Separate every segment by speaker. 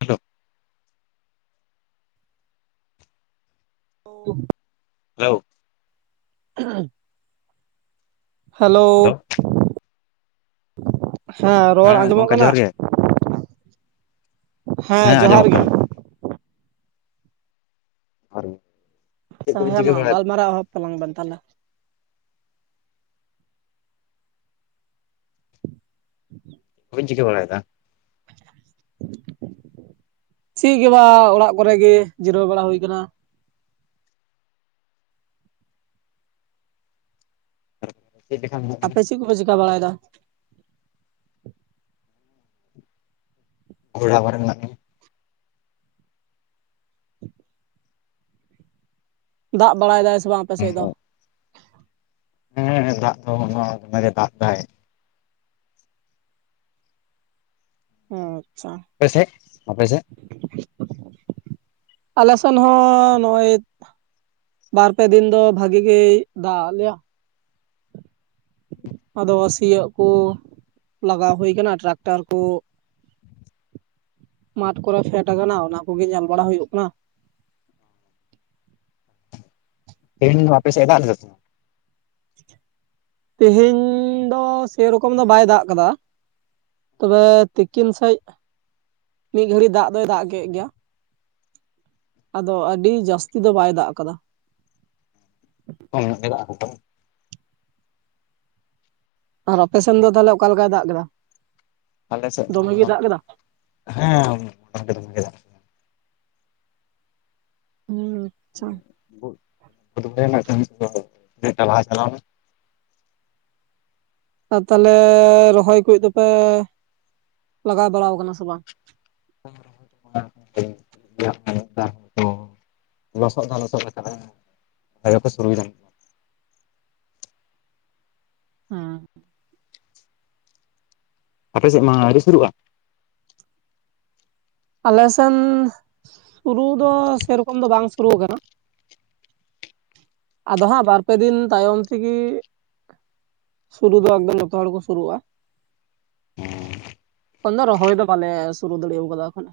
Speaker 1: Hello,
Speaker 2: [inaudible]
Speaker 1: hello
Speaker 2: [unintelligible] hello
Speaker 1: hello
Speaker 2: ᱦᱮᱸ ᱨᱚᱲ ᱟᱸᱡᱚᱢᱚᱜ
Speaker 1: ᱜᱚᱝᱠᱮ
Speaker 2: ᱠᱟᱱᱟ?
Speaker 1: ᱡᱚᱦᱟᱨ ᱜᱮ
Speaker 2: [inaudible] ᱦᱮᱸ ᱡᱚᱦᱟᱨ
Speaker 1: ᱟᱸᱡᱚᱢᱚᱜ
Speaker 2: ᱜᱮ᱾
Speaker 1: ᱠᱟᱱᱟ [unintelligible] ᱪᱮᱫ
Speaker 2: ᱟᱪᱪᱷᱟ,
Speaker 1: ᱠᱚᱵᱤᱱ
Speaker 2: ᱦᱮᱸ
Speaker 1: ᱪᱤᱠᱟᱹ
Speaker 2: ᱢᱟ
Speaker 1: ᱵᱟᱲᱟᱭᱮᱫᱟ
Speaker 2: ᱜᱟᱞᱢᱟᱨᱟᱣ ᱮᱦᱚᱵ ᱛᱟᱞᱟᱝ ᱵᱮᱱ ᱛᱟᱦᱚᱞᱮ᱾ [inaudible]
Speaker 1: ᱵᱟᱹᱧ ᱪᱤᱠᱟᱹ ᱵᱟᱲᱟᱭᱮᱫᱟ᱾
Speaker 2: [inaudible] ᱪᱤ ᱜᱮ ᱵᱟᱝ ᱚᱲᱟᱜ ᱠᱚᱨᱮ ᱜᱮ ᱡᱤᱨᱟᱹᱣ ᱵᱟᱲᱟ ᱦᱩᱭᱠᱟᱱᱟ᱾
Speaker 1: [unintelligible]
Speaker 2: ᱪᱤᱜ ᱠᱩᱯᱮ ᱪᱮᱠᱟ ᱵᱟᱲᱟᱭᱮᱫᱟ?
Speaker 1: ᱚᱲᱟᱜ ᱠᱚᱨᱮ ᱢᱮᱱᱟᱜ ᱞᱮᱭᱟ ᱾
Speaker 2: ᱫᱟᱜ ᱵᱟᱲᱟᱭ ᱫᱟᱭ ᱥᱮ ᱵᱟᱝ ᱟᱯᱮ ᱥᱮᱫ ᱫᱚ?
Speaker 1: ᱦᱮᱸ ᱦᱮᱸ ᱫᱟᱜ ᱫᱚ ᱚᱱᱮ ᱚᱱᱠᱟ ᱜᱮ ᱫᱟᱜ ᱫᱟᱭ᱾
Speaker 2: ᱟᱪᱪᱷᱟ,
Speaker 1: ᱟᱯᱮᱥᱮᱜ ᱟᱯᱮᱥᱮᱜ?
Speaker 2: ᱟᱞᱮ ᱥᱮᱱ ᱦᱚᱸ ᱱᱚᱜ-ᱚᱭ ᱵᱟᱨ ᱯᱮ ᱫᱤᱱ ᱫᱚ ᱵᱷᱟᱜᱤ ᱜᱮᱭ ᱫᱟᱜ ᱟᱜ ᱞᱮᱭᱟ᱾ ᱟᱫᱚ ᱥᱤᱭᱚᱜ ᱠᱩ ᱞᱟᱜᱟᱣ ᱦᱩᱭ ᱟᱠᱟᱱᱟ ᱴᱨᱟᱠᱴᱟᱨ ᱠᱩ ᱢᱟᱴᱷ ᱠᱚᱨᱮ ᱯᱷᱮᱰ ᱟᱠᱟᱱᱟ ᱚᱱᱟ ᱠᱚᱜᱮ ᱧᱮᱞ ᱵᱟᱲᱟ ᱦᱩᱭᱩᱜ ᱠᱟᱱᱟ᱾
Speaker 1: ᱛᱤᱦᱤᱧ ᱫᱚ ᱟᱯᱮ ᱥᱮᱫ ᱫᱟᱜ ᱞᱮᱫᱟ ᱥᱮ ᱵᱟᱝ?
Speaker 2: ᱛᱮᱦᱮᱧ ᱫᱚ ᱥᱮᱨᱚᱠᱚᱢ ᱫᱚ ᱵᱟᱭ ᱫᱟᱜ ᱟᱠᱟᱫᱟ᱾ ᱛᱚᱵᱮ ᱛᱤᱠᱤᱱ ᱥᱮᱡᱽ ᱢᱤᱫ ᱜᱷᱟᱹᱲᱤ ᱫᱟᱜ ᱫᱚᱭ ᱫᱟᱜ ᱠᱮᱫ ᱜᱮᱭᱟ᱾ ᱟᱫᱚ ᱟᱹᱰᱤ ᱡᱟᱹᱥᱛᱤ ᱫᱚ ᱵᱟᱭ ᱫᱟᱜ ᱠᱟᱫᱟ᱾
Speaker 1: ᱠᱚᱢ ᱧᱚᱜᱮ ᱫᱟᱜ ᱟᱠᱟᱫᱟ,
Speaker 2: ᱟᱨ ᱟᱯᱮ ᱥᱮᱱ ᱫᱚ ᱛᱟᱦᱞᱮ ᱚᱠᱟ ᱞᱮᱠᱟᱭ ᱫᱟᱜ ᱠᱮᱫᱟ?
Speaker 1: ᱟᱞᱮᱥᱮᱫ ᱢᱟ
Speaker 2: ᱫᱚᱢᱮ ᱜᱮᱭ ᱫᱟᱜ ᱠᱮᱫᱟ
Speaker 1: ᱦᱮ [unintelligible]
Speaker 2: [unintelligible] ᱟᱪᱪᱷᱟ
Speaker 1: [unintelligible] ᱞᱟᱦᱟ ᱪᱟᱞᱟᱣ ᱢᱮ
Speaker 2: ᱟᱨ ᱛᱟᱦᱚᱞᱮ ᱨᱚᱦᱚᱭ ᱠᱚ ᱫᱚᱯᱮ ᱞᱟᱜᱟᱣ ᱵᱟᱲᱟ ᱠᱟᱱᱟ ᱥᱮ ᱵᱟᱝ?
Speaker 1: [unintelligible] [unintelligible] ᱞᱚᱥᱚᱫ ᱫᱚ ᱞᱚᱥᱚᱫ ᱟᱠᱟᱫᱟ [unintelligible] ᱥᱩᱨᱩᱭ ᱫᱟᱞᱮ
Speaker 2: ᱦᱩᱸ
Speaker 1: ᱟᱯᱮ ᱥᱮᱫ ᱢᱟ ᱟᱹᱣᱨᱤ ᱥᱩᱨᱩᱜ-ᱟ?
Speaker 2: ᱟᱞᱮᱥᱱ ᱥᱩᱨᱩ ᱫᱚ ᱥᱮᱨᱚᱠᱚᱢ ᱫᱚ ᱵᱟᱝ ᱥᱩᱨᱩ ᱠᱟᱱᱟ ᱾ ᱟᱫᱚ ᱦᱟᱸᱜ ᱵᱟᱨ ᱯᱮ ᱫᱤᱱ ᱛᱟᱭᱚᱢ ᱛᱮᱜᱤ ᱥᱩᱨᱩ ᱫᱚ ᱮᱠᱫᱚᱢ ᱡᱚᱛᱚ ᱦᱚᱲ ᱠᱚ ᱥᱩᱨᱩᱜᱼᱟ᱾ ᱠᱷᱚᱱ ᱫᱚ ᱨᱚᱦᱚᱭ ᱫᱚ ᱵᱟᱞᱮ ᱥᱩᱨᱩ ᱫᱟᱲᱮᱣ ᱠᱟᱫᱟ ᱠᱷᱟᱱ᱾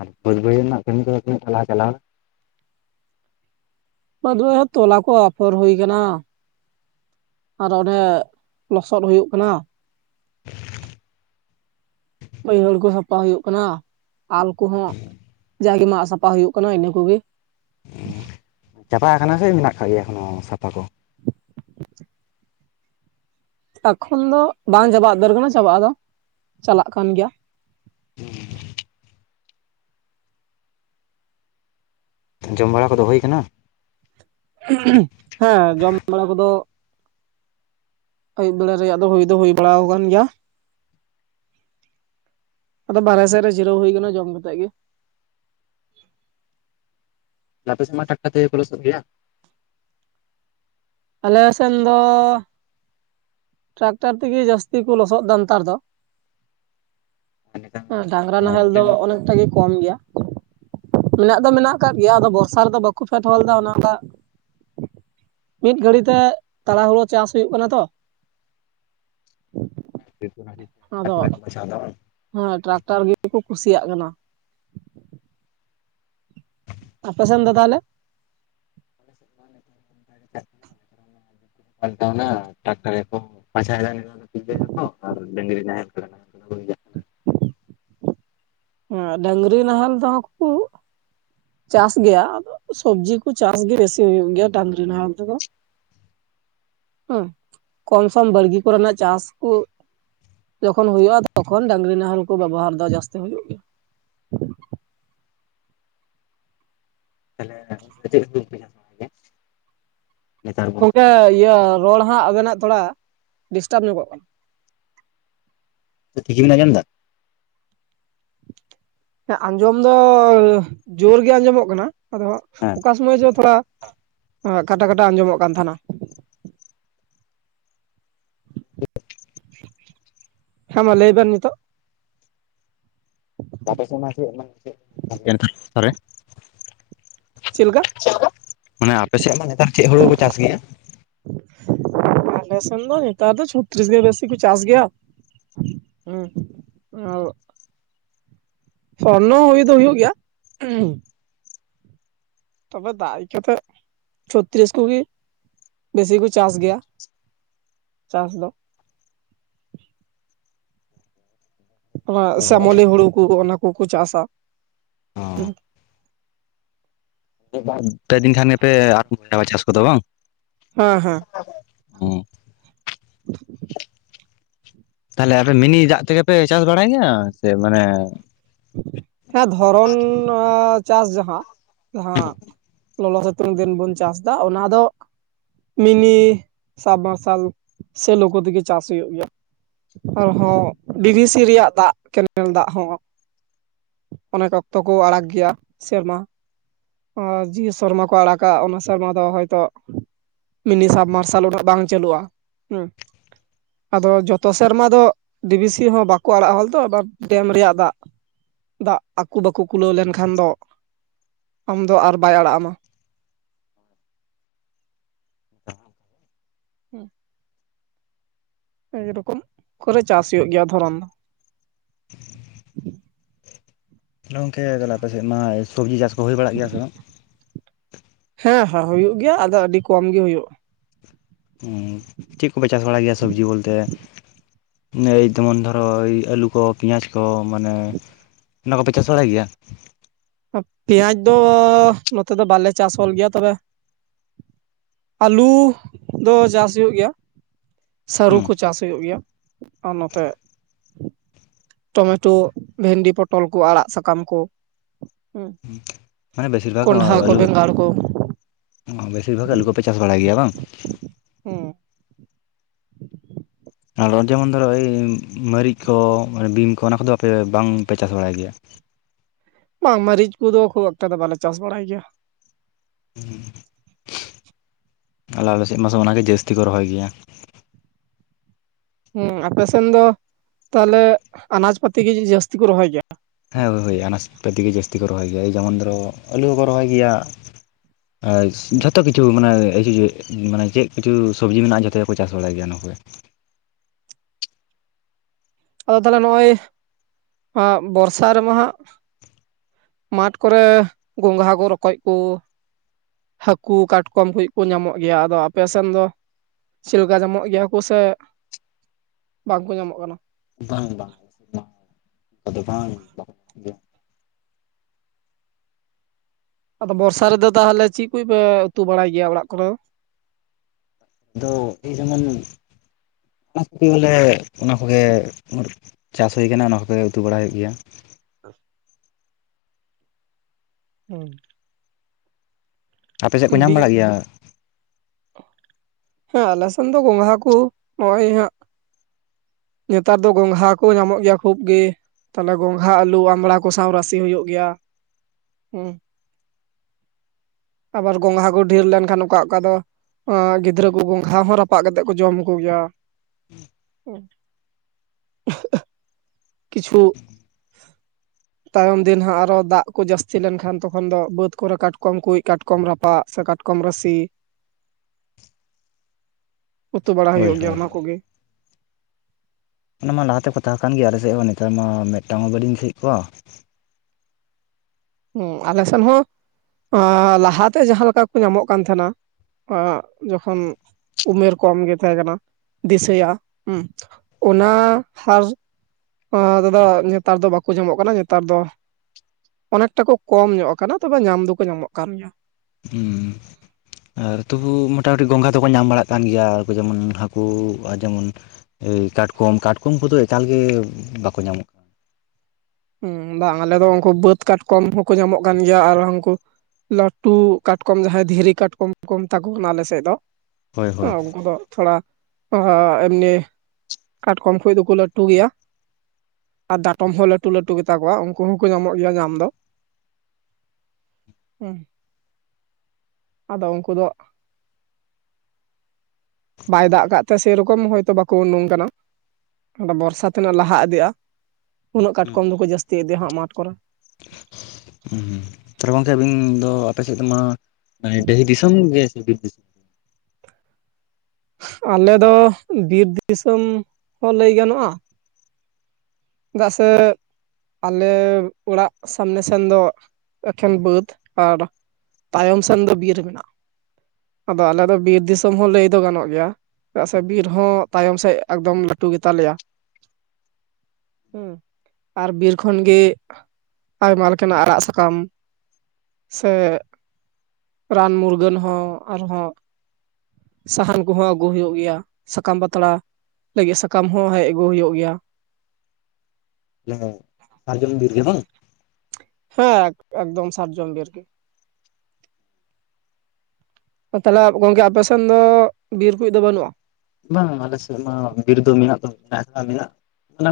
Speaker 1: ᱟᱨ ᱵᱟᱹᱫ ᱵᱟᱹᱭᱦᱟᱲ ᱨᱮᱱᱟᱜ ᱠᱟᱹᱢᱤ ᱫᱚ ᱛᱤᱱᱟᱹᱜ ᱴᱟ ᱞᱟᱦᱟ ᱪᱟᱞᱟᱣᱱ-ᱟ?
Speaker 2: ᱵᱟ. ᱛ ᱵᱟ. ᱭᱦᱟ. ᱲ ᱛᱚᱞᱟ ᱠᱚ ᱟᱯᱷᱚᱨ ᱦᱩᱭ ᱠᱟᱱᱟ᱾ ᱟᱨ ᱚᱱᱮ ᱞᱚᱥᱚᱫ ᱦᱩᱭᱩᱜ ᱠᱟᱱᱟ᱾ ᱵᱟᱹᱭᱦᱟᱹᱲ ᱠᱚ ᱥᱟᱯᱷᱟ ᱦᱩᱭᱩᱜ ᱠᱟᱱᱟ ᱟᱞ ᱠᱚᱦᱚᱸ ᱡᱟᱜᱮ ᱢᱟᱜ ᱥᱟᱯᱷᱟ ᱯᱟ ᱦᱩᱭᱩᱜ ᱠᱟᱱᱟ ᱤᱱᱟᱹ ᱠᱚᱜᱮ ᱾
Speaker 1: ᱪᱟᱵᱟ ᱠᱟᱱᱟ ᱥᱮ ᱢᱮᱱᱟᱜ ᱠᱟᱜ ᱜᱮᱭᱟ ᱮᱠᱚᱱᱳ ᱥᱟᱯᱷᱟ ᱠᱚ?
Speaker 2: ᱮᱠᱷᱚᱱ ᱫᱚ ᱵᱟᱝ ᱪᱟᱵᱟᱜ-ᱟ [unintelligible] ᱪᱟᱵᱟᱜ-ᱟ ᱟᱫᱚ ᱪᱟᱞᱟᱜ ᱠᱟᱱ ᱜᱮᱭᱟ ᱾
Speaker 1: [inaudible] ᱡᱚᱢ ᱵᱟᱲᱟ ᱠᱚᱫᱚ ᱦᱩᱭ ᱠᱟᱱᱟ?
Speaker 2: [unintelligible] ᱦᱮᱸ ᱡᱚᱢ ᱵᱟᱲᱟ ᱠᱚᱫᱚ ᱟᱹᱭᱩᱵ ᱵᱮᱲᱟ ᱨᱮᱭᱟᱜ ᱫᱚ ᱦᱩᱭ ᱫᱚ ᱦᱩᱭ ᱵᱟᱲᱟ ᱟᱠᱟᱱ ᱜᱮᱭᱟ᱾ ᱟᱫᱚ ᱵᱟᱨᱦᱮ ᱥᱮᱜ ᱨᱮ ᱡᱤᱨᱟᱹᱣ ᱦᱩᱭ ᱠᱟᱱᱟ ᱡᱚᱢ ᱠᱟᱛᱮᱫ ᱜᱮ ᱾
Speaker 1: ᱟᱯᱮ ᱥᱮᱫ ᱢᱟ ᱴᱟᱠᱴᱟᱨ ᱛᱮᱜᱮ ᱠᱚ ᱞᱚᱥᱚᱫ ᱜᱮᱭᱟ᱾
Speaker 2: ᱟᱞᱮ ᱥᱮᱱ ᱫᱚ ᱴᱨᱟᱠᱴᱟᱨ ᱛᱮᱜᱮ ᱡᱟᱹᱥᱛᱤ ᱠᱚ ᱞᱚᱥᱚᱫ ᱫᱟ ᱱᱮᱛᱟᱨ ᱫᱚ᱾
Speaker 1: ᱟᱨ ᱱᱮᱛᱟᱨ
Speaker 2: ᱦᱮᱸ ᱰᱟᱝᱨᱟ
Speaker 1: ᱢᱟ
Speaker 2: ᱱᱟᱦᱮᱞ ᱫᱚ ᱚᱱᱮᱠᱴᱟ ᱜᱮ ᱠᱚᱢ ᱜᱮᱭᱟ᱾ ᱢᱮᱱᱟᱜ ᱫᱚ ᱢᱮᱱᱟᱜ ᱟᱠᱟᱫ ᱜᱮᱭᱟ ᱟᱫᱚ ᱵᱚᱨᱥᱟ ᱨᱮᱫᱚ ᱵᱟᱠᱚ ᱯᱷᱮᱴᱦᱚ ᱞᱮᱫᱟ ᱚᱱᱟ ᱫᱟᱜ᱾ ᱢᱤᱫ ᱜᱷᱟᱲᱤ ᱛᱮ ᱛᱟᱞᱟ ᱦᱳᱲᱳ ᱪᱟᱥ ᱦᱳᱭᱳᱜ ᱠᱟᱱᱟ ᱛᱚ᱾
Speaker 1: [inaudible]
Speaker 2: ᱟᱫᱚ,
Speaker 1: ᱜᱮᱠᱚ ᱵᱟᱪᱷᱟᱣ ᱫᱟ ᱵᱟᱝ?
Speaker 2: ᱦᱮᱸ ᱴᱨᱟᱠᱴᱟᱨ ᱜᱮ ᱠᱚ ᱠᱩᱥᱤᱭᱟᱜ ᱠᱟᱱᱟ ᱾ ᱟᱯᱮ ᱥᱮᱱ ᱫᱚ ᱛᱟᱦᱚᱸᱞᱮ?
Speaker 1: [unintelligible] ᱯᱟᱞᱴᱟᱣ ᱱᱟ ᱴᱟᱠᱴᱟᱨ ᱜᱮᱠᱚ, ᱟᱪᱷᱟ [unintelligible] ᱰᱟᱹᱝᱨᱤ ᱱᱟᱦᱮᱞ ᱠᱚᱨᱮᱱᱟᱜ ᱾
Speaker 2: [unintelligible] ᱰᱟᱝᱨᱤ ᱱᱟᱦᱮᱞ ᱫᱚᱦᱚᱸ ᱠᱚ ᱾ ᱪᱟᱥ ᱜᱮᱭᱟ ᱟᱫᱚ ᱥᱚᱵᱽᱡᱤ ᱠᱚ ᱪᱟᱥ ᱜᱮ ᱵᱮᱥᱤ ᱦᱩᱭᱩᱜ ᱜᱮᱭᱟ ᱰᱟᱹᱝᱨᱤ ᱱᱟᱦᱮᱞ ᱛᱮᱫᱚ᱾ ᱦᱩᱸ, ᱠᱚᱢ ᱥᱚᱢ ᱵᱟᱲᱜᱤ ᱠᱚᱨᱮᱱᱟᱜ ᱪᱟᱥ ᱠᱩ᱾ ᱡᱚᱠᱷᱚᱱᱳ ᱦᱳᱭᱳᱜᱼᱟ ᱛᱚᱠᱷᱚᱱ ᱰᱟᱹᱟᱝᱨᱤ ᱱᱟᱦᱮᱞ ᱠᱚ ᱵᱮᱵᱚᱦᱟᱨ ᱫᱟ ᱡᱟᱹᱥᱛᱤ ᱦᱳᱭᱩᱜ ᱜᱮ,
Speaker 1: ᱛᱟᱦᱚᱞᱮ ᱠᱟᱹᱴᱤᱡ ᱠᱟᱹᱴᱤᱡ ᱜᱮᱯᱮ ᱧᱟᱢᱟ᱾ ᱵᱚᱨᱥᱟ
Speaker 2: ᱜᱚᱝᱠᱮ
Speaker 1: ᱨᱮ?
Speaker 2: ᱤᱭᱟᱹ ᱨᱚᱲ ᱦᱟᱸᱜ ᱟᱵᱮᱱᱟᱜ ᱛᱷᱚᱲᱟ ᱰᱤᱥᱴᱟᱵᱽ ᱧᱚᱜᱚᱜ ᱠᱟᱱᱟ᱾
Speaker 1: [inaudible] ᱟᱸᱡᱚᱢ ᱫᱟ?
Speaker 2: ᱦᱮᱸ ᱟᱸᱡᱚᱢ ᱫᱚ ᱡᱳᱨ ᱜᱮ ᱟᱸᱡᱚᱢᱚᱜ ᱠᱟᱱᱟ, ᱟᱫᱚ ᱚᱠᱟ
Speaker 1: ᱦᱮᱸ
Speaker 2: ᱚᱠᱟ ᱥᱚᱢᱚᱭ ᱫᱚ ᱛᱷᱚᱲᱟ ᱠᱟᱴᱟ ᱠᱟᱴᱟ ᱟᱸᱡᱚᱢᱚᱜ ᱠᱟᱱ ᱛᱟᱦᱮᱱᱟ ᱾
Speaker 1: [unintelligible]
Speaker 2: [inaudible] ᱦᱮᱸ ᱢᱟ ᱞᱟᱹᱭ ᱵᱤᱱ ᱱᱤᱛᱚᱜ᱾
Speaker 1: [inaudible]
Speaker 2: ᱪᱮᱫ ᱞᱮᱠᱟ
Speaker 1: ᱢᱟᱱᱮ ᱟᱯᱮ ᱥᱮᱫ ᱢᱟ ᱱᱮᱛᱟᱨ ᱪᱮᱫ ᱦᱳᱲᱳ ᱠᱚ ᱪᱟᱥ ᱜᱮᱭᱟ?
Speaker 2: ᱟᱞᱮ ᱥᱮᱱ ᱫᱚ ᱱᱮᱛᱟᱨ ᱫᱚ ᱪᱷᱚᱛᱨᱤᱥ ᱜᱮ ᱵᱮᱥᱤ ᱠᱚ ᱪᱟᱥ ᱜᱮᱭᱟ᱾ [inaudible] ᱥᱚᱨᱱᱚ ᱦᱩᱭ ᱫᱚ ᱦᱩᱭᱩᱜ ᱜᱮᱭᱟ [inaudible] ᱛᱚᱵᱮ ᱫᱟᱜ ᱦᱮᱡ ᱠᱟᱛᱮᱜ ᱪᱷᱚᱛᱨᱤᱥ ᱠᱚᱜᱤ ᱵᱤᱥᱤ ᱠᱚ ᱪᱟᱥ ᱜᱮᱭᱟ ᱾ ᱪᱟᱥ ᱫᱚ? ᱚᱱᱟ ᱥᱮᱢᱞᱤᱤ ᱦᱩᱲᱩ ᱠᱚᱠᱚ ᱚᱱᱟ ᱠᱚᱠᱚ ᱪᱟᱥ-ᱟ᱾
Speaker 1: ᱚ ᱢᱤᱫᱽ, ᱵᱟᱨ, ᱯᱮ, ᱫᱤᱱ ᱠᱷᱟᱱ ᱜᱮᱯᱮ [unintelligible] ᱪᱟᱥ ᱠᱚᱫᱚ ᱵᱟᱝ᱾
Speaker 2: ᱦᱮᱸ ᱦᱮᱸ᱾
Speaker 1: ᱦᱩᱸ, ᱛᱟᱦᱞᱮ ᱟᱯᱮ ᱢᱤᱱᱤ ᱫᱟᱜ ᱛᱮ ᱜᱮᱯᱮ ᱪᱟᱥ ᱵᱟᱲᱟᱭ ᱜᱮᱭᱟ ᱥᱮ ᱢᱟᱱᱮ?
Speaker 2: ᱦᱮᱸ ᱫᱷᱚᱨᱚᱱ ᱪᱟᱥ ᱡᱟᱦᱟᱸ ᱡᱟᱦᱟᱸ ᱞᱚᱞᱚ ᱥᱤᱛᱩᱝ ᱫᱤᱱ ᱵᱚᱱ ᱪᱟᱥ ᱫᱟ ᱚᱱᱟ ᱫᱚ ᱢᱤᱱᱤ ᱥᱟᱵᱢᱟᱨᱥᱟᱞ ᱥᱮᱞᱳ ᱠᱚ ᱛᱮᱜᱮ ᱪᱟᱥ ᱦᱩᱭᱩᱜ ᱜᱮᱭᱟ᱾ ᱟᱨᱦᱚᱸ ᱰᱤᱵᱤᱥᱤ ᱨᱮᱭᱟᱜ ᱫᱟᱜ ᱠᱮᱱᱮᱞ ᱫᱟᱜ ᱦᱚᱸ᱾ ᱚᱱᱮᱠ ᱚᱠᱛᱚ ᱠᱚ ᱟᱲᱟᱜ ᱜᱮᱭᱟ ᱥᱮᱨᱢᱟ ᱟᱨ ᱡᱤ ᱥᱮᱨᱢᱟ ᱠᱚ ᱟᱲᱟᱜᱟ ᱚᱱᱟ ᱥᱮᱨᱢᱟ ᱫᱚ ᱦᱚᱭᱛᱚ ᱢᱤᱱᱤ ᱥᱟᱵ ᱢᱟᱨᱥᱟᱞ ᱩᱱᱟᱹᱜ ᱵᱟᱝ ᱪᱟᱹᱞᱩᱜ-ᱟ ᱦᱩᱸ, ᱟᱫᱚ ᱡᱚᱛᱚ ᱥᱮᱨᱢᱟ ᱫᱚ ᱰᱤᱵᱤᱤᱥᱤ ᱦᱚᱸ ᱵᱟᱠᱚ ᱟᱲᱟᱜ ᱦᱚᱫ ᱫᱚ ᱟᱵᱟᱨ ᱰᱮᱢ ᱨᱮᱭᱟᱜ ᱫᱟᱜ, ᱫᱟᱜ ᱟᱠᱩ ᱵᱟᱠᱚ ᱠᱩᱞᱟᱹᱣ ᱞᱮᱱᱠᱷᱟᱱ ᱫᱚ ᱟᱢ ᱫᱚ ᱟᱨ ᱵᱟᱭ ᱟᱲᱟᱜ ᱟᱢᱟ, [unintelligible] ᱮᱭ ᱨᱚᱠᱚᱢ ᱠᱚᱨᱮ ᱪᱟᱥ ᱦᱩᱭᱩᱜ ᱜᱮᱭᱟ ᱫᱷᱚᱨᱚᱱ ᱫᱚ᱾
Speaker 1: ᱛᱟᱦᱚᱞᱮ ᱜᱚᱝᱠᱮ ᱛᱟᱦᱚᱞᱮ ᱢᱟ ᱥᱚᱵᱡᱤ ᱪᱟᱥ ᱠᱚ ᱦᱩᱭ ᱵᱟᱲᱟᱜ ᱜᱮᱭᱟ ᱥᱮ ᱵᱟᱝ?
Speaker 2: ᱦᱮᱸ ᱦᱮᱸ ᱦᱩᱭᱩᱜ ᱜᱮᱭᱟ ᱟᱫᱚ ᱟᱹᱰᱤ ᱠᱚᱢ ᱜᱮ ᱦᱩᱭᱩᱜ-ᱟ᱾
Speaker 1: ᱪᱮᱫ ᱠᱚᱯᱮ ᱪᱟᱥ ᱵᱟᱲᱟᱭ ᱜᱮᱭᱟ ᱥᱚᱵᱡᱤ ᱵᱚᱞᱛᱮ ᱚᱭ ᱡᱮᱢᱚᱱ ᱫᱷᱚᱨᱚ ᱟᱹᱞᱩ ᱠᱚ ᱯᱮᱸᱭᱟᱡ ᱠᱚ ᱢᱟᱱᱮ ᱚᱱᱟ ᱠᱚᱯᱮ ᱪᱟᱥ ᱵᱟᱲᱟᱭ ᱜᱮᱭᱟ?
Speaker 2: ᱯᱮᱸᱭᱟᱡ ᱫᱚ ᱱᱚᱛᱮ ᱫᱚ ᱵᱟᱞᱮ ᱪᱟᱥ [unintelligible] ᱜᱮᱭᱟ ᱛᱚᱵᱮ ᱟᱞᱩ ᱫᱚ ᱪᱟᱥ ᱦᱩᱭᱩᱜ ᱜᱮᱭᱟ᱾ ᱥᱟᱹᱨᱩ
Speaker 1: ᱦᱩᱸ
Speaker 2: ᱠᱚ ᱪᱟᱥ ᱦᱩᱭᱩᱜ ᱜᱮᱭᱟ, ᱟᱨ ᱱᱚᱛᱮ ᱴᱚᱢᱮᱴᱳ ᱵᱷᱮᱱᱰᱤ ᱯᱚᱴᱚᱞ ᱠᱚ ᱟᱲᱟᱜ ᱥᱟᱠᱟᱢ ᱠᱚ ᱦᱮᱸ᱾
Speaker 1: ᱢᱟᱱᱮ ᱵᱮᱥᱤᱨ ᱵᱷᱟᱜᱽ
Speaker 2: ᱠᱚᱸᱰᱦᱟ ᱠᱚ
Speaker 1: ᱟᱹᱞᱩ
Speaker 2: ᱵᱮᱝᱜᱟᱲ ᱠᱚ,
Speaker 1: [unintelligible] ᱵᱮᱥᱤᱨ ᱵᱷᱟᱜᱽ ᱟᱞᱩ ᱠᱚᱯᱮ ᱪᱟᱥ ᱵᱟᱲᱟᱭ ᱜᱮᱭᱟ ᱵᱟᱝ?
Speaker 2: ᱦᱮᱸ,
Speaker 1: ᱡᱮᱢᱚᱱ ᱫᱷᱚᱨᱚ ᱳᱭ ᱢᱟᱹᱨᱤᱪ ᱠᱚ ᱵᱤᱢ ᱠᱚ ᱚᱱᱟ ᱠᱚᱫᱚ ᱟᱯᱮ ᱵᱟᱝᱯᱮ ᱪᱟᱥ ᱵᱟᱲᱟᱭ ᱜᱮᱭᱟ?
Speaker 2: ᱵᱟᱝ ᱢᱟᱹᱨᱤᱪ ᱠᱚᱫᱚ ᱠᱷᱩᱵ ᱮᱠᱴᱟ ᱫᱚ ᱵᱟᱞᱮ ᱪᱟᱥ ᱵᱟᱲᱟᱭ ᱜᱮᱭᱟ ᱾
Speaker 1: ᱟᱞᱮ ᱥᱮᱫ ᱢᱟᱥᱮ ᱚᱱᱟᱜᱮ ᱡᱟᱹᱥᱛᱤ ᱠᱚ ᱨᱚᱦᱚᱭ ᱜᱮᱭᱟ ᱾
Speaker 2: ᱦᱮᱸ ᱟᱯᱮ ᱥᱮᱱ ᱫᱚ ᱛᱟᱦᱚᱞᱮ ᱟᱱᱟᱡ ᱯᱟᱹᱛᱤ ᱜᱮ ᱡᱟᱹᱥᱛᱤ ᱠᱚ ᱨᱚᱦᱚᱭ ᱜᱮᱭᱟ?
Speaker 1: ᱦᱮᱸ ᱦᱩᱭᱩ ᱟᱱᱟᱡᱯᱟᱛᱤ ᱜᱮ ᱡᱟᱹᱥᱛᱤ ᱠᱚ ᱨᱚᱦᱚᱭ ᱜᱮᱭᱟ ᱡᱮᱢᱚᱱ ᱫᱚ ᱟᱹᱞᱩ ᱦᱚᱸᱠᱚ ᱨᱚᱦᱚᱭ ᱜᱮᱭᱟ ᱟᱨ ᱡᱚᱛᱚ ᱠᱤᱪᱷᱩ ᱢᱟᱱᱮ ᱢᱟᱱᱮ ᱪᱮᱫ ᱠᱤᱪᱷᱩ ᱥᱚᱵᱡᱤ ᱢᱮᱱᱟᱜ-ᱟ ᱡᱷᱚᱛᱚ ᱜᱮᱠᱚ ᱪᱟᱥ ᱵᱟᱲᱟᱭ ᱜᱮᱭᱟ ᱱᱚᱣᱟ ᱠᱚᱨᱮ᱾
Speaker 2: ᱟᱫᱚ ᱛᱟᱦᱚᱞᱮ ᱱᱚᱜ-ᱚᱭ ᱵᱚᱨᱥᱟ ᱨᱮᱢᱟ ᱦᱟᱸᱜ ᱢᱟᱴ ᱠᱚᱨᱮ ᱜᱚᱝᱜᱷᱟ ᱠᱩ ᱨᱚᱠᱚᱡ ᱠᱩ ᱦᱟᱹᱠᱩ ᱠᱟᱴᱠᱚᱢ ᱠᱩ ᱧᱟᱢᱚᱜ ᱜᱮᱭᱟ ᱟᱫᱚ ᱟᱯᱮᱥᱱ ᱫᱚ ᱥᱮᱣᱠᱟ ᱧᱟᱢᱚᱜ ᱜᱮᱭᱟ ᱠᱚ ᱥᱮ ᱵᱟᱝᱠᱚ ᱧᱟᱢᱚᱜ ᱠᱟᱱᱟ?
Speaker 1: ᱵᱟᱝ ᱵᱟᱝ ᱵᱟᱝ ᱟᱫᱚ ᱵᱟᱝ ᱵᱟᱝ᱾
Speaker 2: ᱟᱫᱚ ᱵᱚᱨᱥᱟ ᱨᱮᱫᱚ ᱛᱟᱦᱚᱞᱮ ᱪᱮᱫ ᱠᱩᱡ ᱯᱮ ᱩᱛᱩ ᱵᱟᱲᱟᱭ ᱜᱮᱭᱟ ᱚᱲᱟᱜ ᱠᱚᱨᱮ?
Speaker 1: ᱟᱫᱚ ᱮᱭ ᱡᱮᱢᱚᱱ ᱩᱛᱩᱭᱟᱞᱮ ᱚᱱᱟ ᱠᱚᱜᱮ, ᱪᱟᱥ ᱦᱩᱭ ᱠᱟᱱᱟ ᱚᱱᱟ ᱠᱚᱜᱮ ᱩᱛᱩ ᱵᱟᱲᱟ ᱦᱩᱭᱩᱜ ᱜᱮᱭᱟ᱾
Speaker 2: [inaudible] ᱦᱩᱸ᱾
Speaker 1: ᱟᱯᱮ ᱥᱮᱫ ᱠᱚ ᱧᱟᱢ
Speaker 2: ᱵᱤᱨ
Speaker 1: ᱵᱟᱲᱟᱜ ᱜᱮᱭᱟ?
Speaker 2: ᱦᱮᱸ ᱟᱞᱮᱥᱱ ᱫᱚ ᱜᱚᱝᱜᱷᱟ ᱠᱩ ᱱᱚᱸᱜᱼᱚᱭ ᱦᱟᱸᱜ ᱱᱮᱛᱟᱨ ᱫᱚ ᱜᱚᱸᱜᱷᱟ ᱠᱚ ᱧᱟᱢᱚᱜ ᱜᱮᱭᱟ ᱠᱷᱩᱵ ᱜᱮ᱾ ᱛᱟᱦᱞᱮ ᱜᱚᱝᱜᱷᱟ ᱟᱹᱞᱩ ᱟᱢᱲᱟ ᱠᱚ ᱥᱟᱶ ᱨᱟᱥᱮ ᱦᱩᱭᱩᱜ ᱜᱮᱭᱟ ᱦᱩᱸ᱾
Speaker 1: [inaudible]
Speaker 2: ᱟᱵᱟᱨ ᱜᱚᱝᱜᱷᱟ ᱠᱩ ᱰᱷᱮᱨ ᱞᱮᱱᱠᱷᱟᱱ ᱚᱠᱟ ᱚᱠᱟ ᱫᱚ ᱟᱸ ᱜᱤᱫᱽᱨᱟᱹ ᱠᱩ ᱜᱚᱸᱜᱷᱟ ᱦᱚᱸ ᱨᱟᱯᱟᱜ ᱠᱟᱛᱮᱜ ᱠᱩ ᱡᱚᱢ ᱠᱚᱜᱮᱭᱟ᱾ ᱠᱤᱪᱷᱩ
Speaker 1: [inaudible]
Speaker 2: ᱛᱟᱭᱚᱢ ᱫᱤᱱ ᱦᱟᱸᱜ ᱟᱨᱚ ᱫᱟᱜ ᱠᱚ ᱡᱟᱹᱥᱛᱤ ᱞᱮᱱᱠᱷᱟᱱ ᱛᱚᱠᱷᱚᱱ ᱫᱚ ᱵᱟᱹᱫ ᱠᱚᱨᱮ ᱠᱟᱴᱠᱚᱢ ᱠᱩᱡ ᱠᱟᱴᱠᱚᱢ ᱨᱟᱯᱟᱜ ᱥᱮ ᱠᱟᱴᱠᱚᱢ ᱨᱟᱥᱤ
Speaker 1: [inaudible]
Speaker 2: ᱩᱛᱩ ᱵᱟᱲᱟ
Speaker 1: ᱦᱳᱭ
Speaker 2: ᱦᱳᱭᱳᱜ ᱜᱮᱭᱟ
Speaker 1: ᱦᱳᱭ
Speaker 2: ᱚᱱᱟ ᱠᱚᱜᱮ᱾
Speaker 1: ᱚᱱᱟ ᱢᱟ ᱞᱟᱦᱟ ᱠᱟᱛᱷᱟ ᱠᱟᱱ ᱜᱮᱭᱟ ᱟᱞᱮ ᱥᱮᱫᱢᱟ ᱱᱮᱛᱟᱨ ᱢᱟ ᱢᱤᱫᱴᱟᱝ ᱦᱚ ᱵᱟᱝᱞᱤᱝ ᱫᱤᱥᱟᱹᱭᱮᱫ ᱠᱚᱣᱟ᱾
Speaker 2: ᱦᱩᱸ ᱟᱞᱮ ᱥᱮᱱ ᱦᱚᱸ ᱞᱟᱦᱟ ᱛᱮ ᱡᱟᱦᱟᱸ ᱞᱮᱠᱟ ᱠᱚ ᱧᱟᱢᱚᱜ ᱠᱟᱱ ᱛᱟᱦᱮᱸᱱᱟ, ᱟᱸᱜ ᱡᱚᱠᱷᱚᱱ ᱩᱢᱮᱨ ᱠᱚᱢ ᱜᱮ ᱛᱟᱦᱮᱸ ᱠᱟᱱᱟ ᱫᱤᱥᱟᱹᱭᱟ ᱩᱸ ᱚᱱᱟ ᱦᱟᱨ ᱚᱱᱟ ᱛᱮᱫᱚ ᱱᱮᱛᱟᱨ ᱫᱚ ᱵᱟᱠᱚ ᱧᱟᱢᱚᱜ ᱠᱟᱱᱟ ᱱᱮᱛᱟᱨ ᱫᱚ ᱚᱱᱮᱠᱴᱟ ᱠᱚ ᱠᱚᱢ ᱧᱚᱜ ᱠᱟᱱᱟ ᱛᱚᱵᱮ ᱧᱟᱢ ᱫᱚᱠᱚ ᱧᱟᱢᱚᱜ ᱠᱟᱱ ᱜᱮᱭᱟ᱾
Speaker 1: ᱦᱩᱸ᱾ ᱟᱨ ᱛᱚᱵᱩ ᱢᱚᱴᱟᱢᱳᱴᱤ ᱜᱚᱸᱜᱷᱦᱟ ᱫᱚᱠᱚ ᱧᱟᱢ ᱵᱟᱲᱟᱜ ᱠᱟᱱ ᱜᱮᱭᱟ ᱟᱨ ᱡᱮᱢᱚᱱ ᱦᱟᱹᱠᱩ ᱟᱨ ᱡᱮᱢᱚᱱ ᱮ. ᱭ ᱠᱟᱴᱠᱚᱢ ᱠᱟᱴᱠᱚᱢ ᱠᱚᱫᱚ ᱮᱠᱟᱞᱜᱮ ᱵᱟᱠᱚ ᱧᱟᱢᱚᱜ ᱠᱟᱱᱟ
Speaker 2: ᱦᱩᱸ ᱵᱟᱝ ᱟᱞᱮ ᱫᱚ ᱩᱱᱠᱩ ᱵᱟᱹᱫᱽ ᱠᱟᱴᱠᱚᱢ ᱦᱚᱸᱠᱚ ᱧᱟᱢᱚᱜ ᱠᱟᱱ ᱜᱮᱭᱟ ᱟᱨ ᱦᱟᱝᱠᱩ ᱞᱟᱺᱴᱩ ᱠᱟᱴᱠᱚᱢ ᱡᱟᱦᱟᱸᱭ ᱫᱷᱤᱨᱤ ᱠᱟᱴᱠᱚᱢ ᱠᱚ ᱢᱮᱛᱟ ᱠᱚ ᱠᱟᱱᱟ ᱟᱞᱮᱥᱮᱫ ᱫᱚ
Speaker 1: ᱦᱳᱭ ᱦᱳᱭ
Speaker 2: ᱦᱟᱸ ᱩᱱᱠᱩ ᱫᱚ ᱛᱷᱚᱲᱟ ᱦᱟ ᱮᱢᱱᱤ ᱠᱟᱴᱠᱚᱢ ᱠᱷᱚᱱ ᱫᱚᱠᱚ ᱞᱟᱹᱴᱩ ᱜᱮᱭᱟ᱾ ᱟᱨ ᱰᱟᱴᱚᱢ ᱦᱚᱸ ᱞᱟᱹᱴᱩ ᱞᱟᱹᱴᱩ ᱜᱮᱛᱟ ᱠᱚᱣᱟ, ᱩᱱᱠᱩ ᱦᱚᱸᱠᱚ ᱧᱟᱢᱚᱜ ᱜᱮᱭᱟ ᱧᱟᱢ ᱫᱚ ᱦᱮᱸ ᱟᱫᱚ ᱩᱝᱠᱩ ᱫᱚ ᱵᱟᱭ ᱫᱟᱜ ᱠᱟᱜ ᱛᱮ ᱥᱮᱭᱨᱚᱠᱚᱢ ᱦᱭᱛᱚ ᱵᱟᱠᱚ ᱩᱰᱩᱝ ᱠᱟᱱᱟ, ᱟᱫᱚ ᱵᱚᱨᱥᱟ ᱛᱤᱱᱟᱹᱜ ᱞᱟᱦᱟ ᱤᱫᱤᱜᱼᱟ ᱩᱱᱟᱹᱜ
Speaker 1: ᱦᱩᱸ
Speaker 2: ᱠᱟᱴᱠᱚᱢ ᱫᱚᱠᱚ ᱡᱟᱹᱥᱛᱤ ᱤᱫᱤᱜ ᱦᱟᱸᱜ ᱢᱟᱴᱷ ᱠᱚᱨᱮ᱾
Speaker 1: ᱦᱩᱸ ᱛᱟᱦᱚᱞᱮ ᱜᱚᱝᱠᱮ ᱟᱵᱤᱱ ᱫᱚ ᱟᱯᱮ ᱥᱮᱫ ᱢᱟ ᱮ ᱰᱟᱹᱦᱤ ᱫᱤᱥᱚᱢ ᱜᱮ ᱥᱮ ᱵᱤᱨ ᱫᱤᱥᱚᱢ?
Speaker 2: ᱟᱞᱮ ᱫᱚ ᱵᱤᱨ ᱫᱤᱥᱚᱢ ᱦᱚᱸ ᱞᱟᱹᱭ ᱜᱟᱱᱚᱜᱼᱟ ᱫᱟᱜ ᱥᱮᱜ ᱟᱞᱮ ᱚᱲᱟᱜ ᱥᱟᱢᱱᱮ ᱥᱮᱱ ᱫᱚ ᱮᱠᱷᱮᱱ ᱵᱟᱹᱫᱽ ᱟᱲ ᱛᱟᱭᱚᱢ ᱥᱮᱱ ᱫᱚ ᱵᱤᱨ ᱢᱮᱱᱟᱜᱼᱟ ᱟᱫᱚ ᱟᱞᱮ ᱫᱚ ᱵᱤᱨ ᱫᱤᱥᱚᱢ ᱦᱚᱸ ᱞᱟᱹᱭ ᱫᱚ ᱜᱟᱱᱚᱜ ᱜᱮᱭᱟ᱾ ᱪᱮᱫᱟᱜ ᱥᱮ ᱵᱤᱨ ᱦᱚᱸ ᱛᱟᱭᱚᱢ ᱥᱮᱫ ᱮᱠᱫᱚᱢ ᱞᱟᱺᱴᱩ ᱜᱮᱛᱟᱞᱮᱭᱟ᱾ ᱦᱮᱸ ᱟᱨ ᱵᱤᱨ ᱠᱷᱚᱱ ᱜᱮ ᱟᱭᱢᱟ ᱞᱮᱠᱟᱱᱟᱜ ᱟᱲᱟᱜ ᱥᱟᱠᱟᱢ ᱥᱮ ᱨᱟᱱ ᱢᱩᱨᱜᱟᱹᱱ ᱦᱚᱸ ᱟᱨ ᱦᱚᱸ ᱥᱟᱦᱟᱱ ᱠᱚᱦᱚᱸ ᱟᱹᱜᱩ ᱦᱩᱭᱩᱜ ᱜᱮᱭᱟ ᱥᱟᱠᱟᱢ ᱯᱟᱛᱲᱟ ᱞᱟᱹᱜᱤᱡ ᱥᱟᱠᱟᱢ ᱦᱚᱸ ᱦᱮᱡᱽ ᱟᱹᱜᱩ ᱦᱳᱭᱳᱜ ᱜᱮᱭᱟ᱾
Speaker 1: ᱞᱮᱜᱟ ᱥᱟᱨᱡᱚᱢ ᱵᱤᱨ ᱜᱮ ᱵᱟᱝ?
Speaker 2: ᱦᱮᱸ ᱟᱛ ᱮᱠᱫᱚᱢ ᱥᱟᱨᱡᱚᱢ ᱵᱤᱨ ᱜᱮ᱾ ᱛᱟᱦᱞᱮ ᱜᱚᱝᱠᱮ ᱟᱯᱮᱥᱮᱱ ᱫᱚ ᱵᱤᱨ ᱠᱩ ᱫᱚ ᱵᱟᱹᱱᱩᱜ-ᱟ?
Speaker 1: ᱵᱟᱝᱟ ᱟᱞᱮ ᱥᱮᱡ ᱢᱟ ᱵᱤᱨᱫᱚ ᱢᱮᱱᱟᱜ ᱫᱚ ᱢᱮᱱᱟᱜ ᱟᱠᱟᱫ ᱜᱮᱭᱟ᱾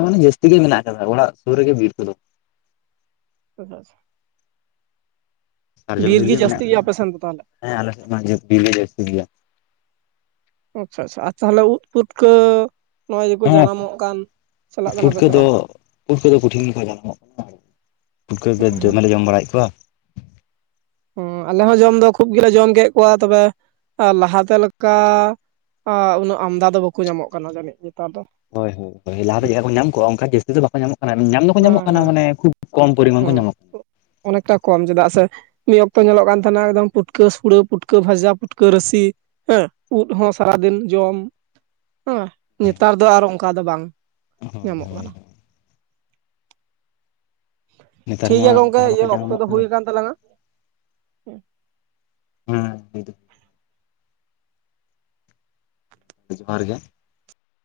Speaker 1: ᱢᱟᱱᱮ ᱡᱟᱹᱥᱛᱤ ᱜᱮ ᱢᱮᱱᱟᱜ ᱟᱠᱟᱫᱟ ᱚᱲᱟᱜ ᱥᱩᱨ ᱨᱮᱜᱮ ᱵᱤᱨ ᱠᱚᱫᱚ᱾
Speaker 2: ᱪᱮᱫᱟᱜ ᱥᱮ
Speaker 1: ᱥᱟᱨᱡᱚᱢ ᱵᱤᱨ ᱜᱮ
Speaker 2: ᱡᱟᱹᱥᱛᱤ
Speaker 1: ᱢᱮᱱᱟᱜ
Speaker 2: ᱜᱮᱭᱟ ᱟᱯᱮᱥᱮᱱ ᱫᱚ ᱛᱟᱦᱚᱞᱮ
Speaker 1: ᱟᱠᱟᱫᱟ ᱟᱞᱮ ᱴᱷᱮᱱ ᱢᱟ ᱵᱤᱨ ᱜᱮ ᱡᱟᱹᱥᱛᱤ ᱜᱮᱭᱟ᱾
Speaker 2: ᱟᱪᱷᱟ ᱟᱪᱷᱟ ᱟᱨ ᱛᱟᱦᱚᱞᱮ ᱩᱫ ᱯᱩᱴᱠᱟᱹ ᱠᱚ ᱡᱟᱱᱟᱢᱚᱜ ᱠᱟᱱ ᱪᱟᱞᱟᱜ ᱠᱟᱱᱟ ᱯᱮ
Speaker 1: ᱯᱷᱩᱴᱠᱟᱹ
Speaker 2: ᱥᱮ
Speaker 1: ᱫᱚ
Speaker 2: ᱵᱟᱝ
Speaker 1: ᱯᱷᱩᱴᱠᱟᱹ ᱫᱚ ᱠᱚᱴᱷᱤᱱ ᱜᱮᱠᱚ ᱡᱟᱱᱟᱢ ᱚᱜ ᱠᱟᱱᱟ᱾ ᱯᱩᱴᱠᱟ. ᱜᱮ ᱫᱚᱢᱮ ᱞᱮ ᱡᱚᱢ ᱵᱟᱲᱟᱮᱫ ᱠᱚᱣᱟ᱾
Speaker 2: ᱦᱚ ᱟᱞᱮ ᱦᱚᱸ ᱡᱚᱢ ᱫᱚ ᱠᱷᱩᱵ ᱜᱮᱞᱮ ᱡᱚᱢ ᱠᱮᱫ ᱠᱚᱣᱟ ᱛᱚᱵᱮ ᱞᱟᱦᱟᱛᱮ ᱞᱮᱠᱟ ᱩᱱᱟᱹᱜ ᱟᱢᱫᱟ ᱫᱚ ᱵᱟᱠᱚ ᱧᱟᱢᱚᱜ ᱠᱟᱱᱟ ᱡᱟᱹᱱᱤᱡ ᱱᱮᱛᱟᱨ ᱫᱚ᱾
Speaker 1: ᱦᱳᱭ ᱦᱚᱭ ᱞᱟᱦᱟ ᱪᱮᱫ ᱞᱮᱠᱟ ᱠᱚ ᱧᱟᱢ ᱠᱚ-ᱟ ᱚᱱᱠᱟ ᱡᱟᱹᱥᱛᱤ ᱫᱚ ᱵᱟᱠᱚ ᱧᱟᱢᱚᱜ ᱧᱟᱢ ᱫᱚᱠᱚ
Speaker 2: ᱦᱮᱸ
Speaker 1: ᱧᱟᱢᱚᱜ
Speaker 2: ᱦᱮᱸ
Speaker 1: ᱠᱟᱱᱟ ᱢᱟᱱᱮ ᱠᱷᱩᱵ ᱠᱚᱢ ᱯᱚᱨᱤᱢᱟᱱ ᱠᱚ
Speaker 2: ᱦᱩᱸ
Speaker 1: ᱧᱟᱢᱚᱜ
Speaker 2: ᱚᱱᱮᱠᱴᱟ ᱠᱚᱢ ᱪᱮᱫᱟᱜ ᱥᱮ ᱢᱤᱫ ᱚᱠᱛᱚ ᱧᱮᱞᱚᱜ ᱠᱟᱱ ᱛᱟᱦᱮᱱᱟ ᱮᱠᱫᱚᱢ ᱯᱩᱴᱠᱟᱹ ᱥᱩᱲᱟᱹ ᱯᱩᱴᱠᱟᱹ ᱵᱷᱟᱡᱟ ᱯᱩᱴᱠᱟᱹ ᱨᱟᱹᱥᱤ ᱦᱮᱸ ᱩᱫ ᱦᱚ ᱥᱟᱨᱟᱫᱤᱱ ᱡᱚᱢ, ᱚᱸ ᱱᱮᱛᱟᱨ ᱫᱚ ᱟᱨ ᱚᱱᱠᱟ ᱫᱚ ᱵᱟᱝ
Speaker 1: ᱠᱟᱱᱟ ᱦᱳᱭ
Speaker 2: ᱧᱟᱢᱚᱜ
Speaker 1: ᱦᱳᱭ
Speaker 2: ᱠᱟᱱᱟ᱾
Speaker 1: ᱱᱮᱛᱟᱨ ᱢᱟ
Speaker 2: ᱴᱷᱤᱠᱜᱮᱭᱟ ᱜᱚᱝᱠᱮ
Speaker 1: ᱚᱱᱠᱟ ᱵᱟᱠᱚ
Speaker 2: ᱤᱭᱟᱹ ᱚᱠᱛᱚ
Speaker 1: ᱧᱟᱢᱚᱜ
Speaker 2: ᱫᱚ
Speaker 1: ᱠᱟᱱᱟ
Speaker 2: ᱦᱩᱭᱠᱟᱱ ᱛᱟᱞᱟᱝ ᱟ᱾
Speaker 1: ᱦᱮ ᱦᱩᱭ ᱫᱚ ᱡᱚᱦᱟᱨ ᱜᱮ,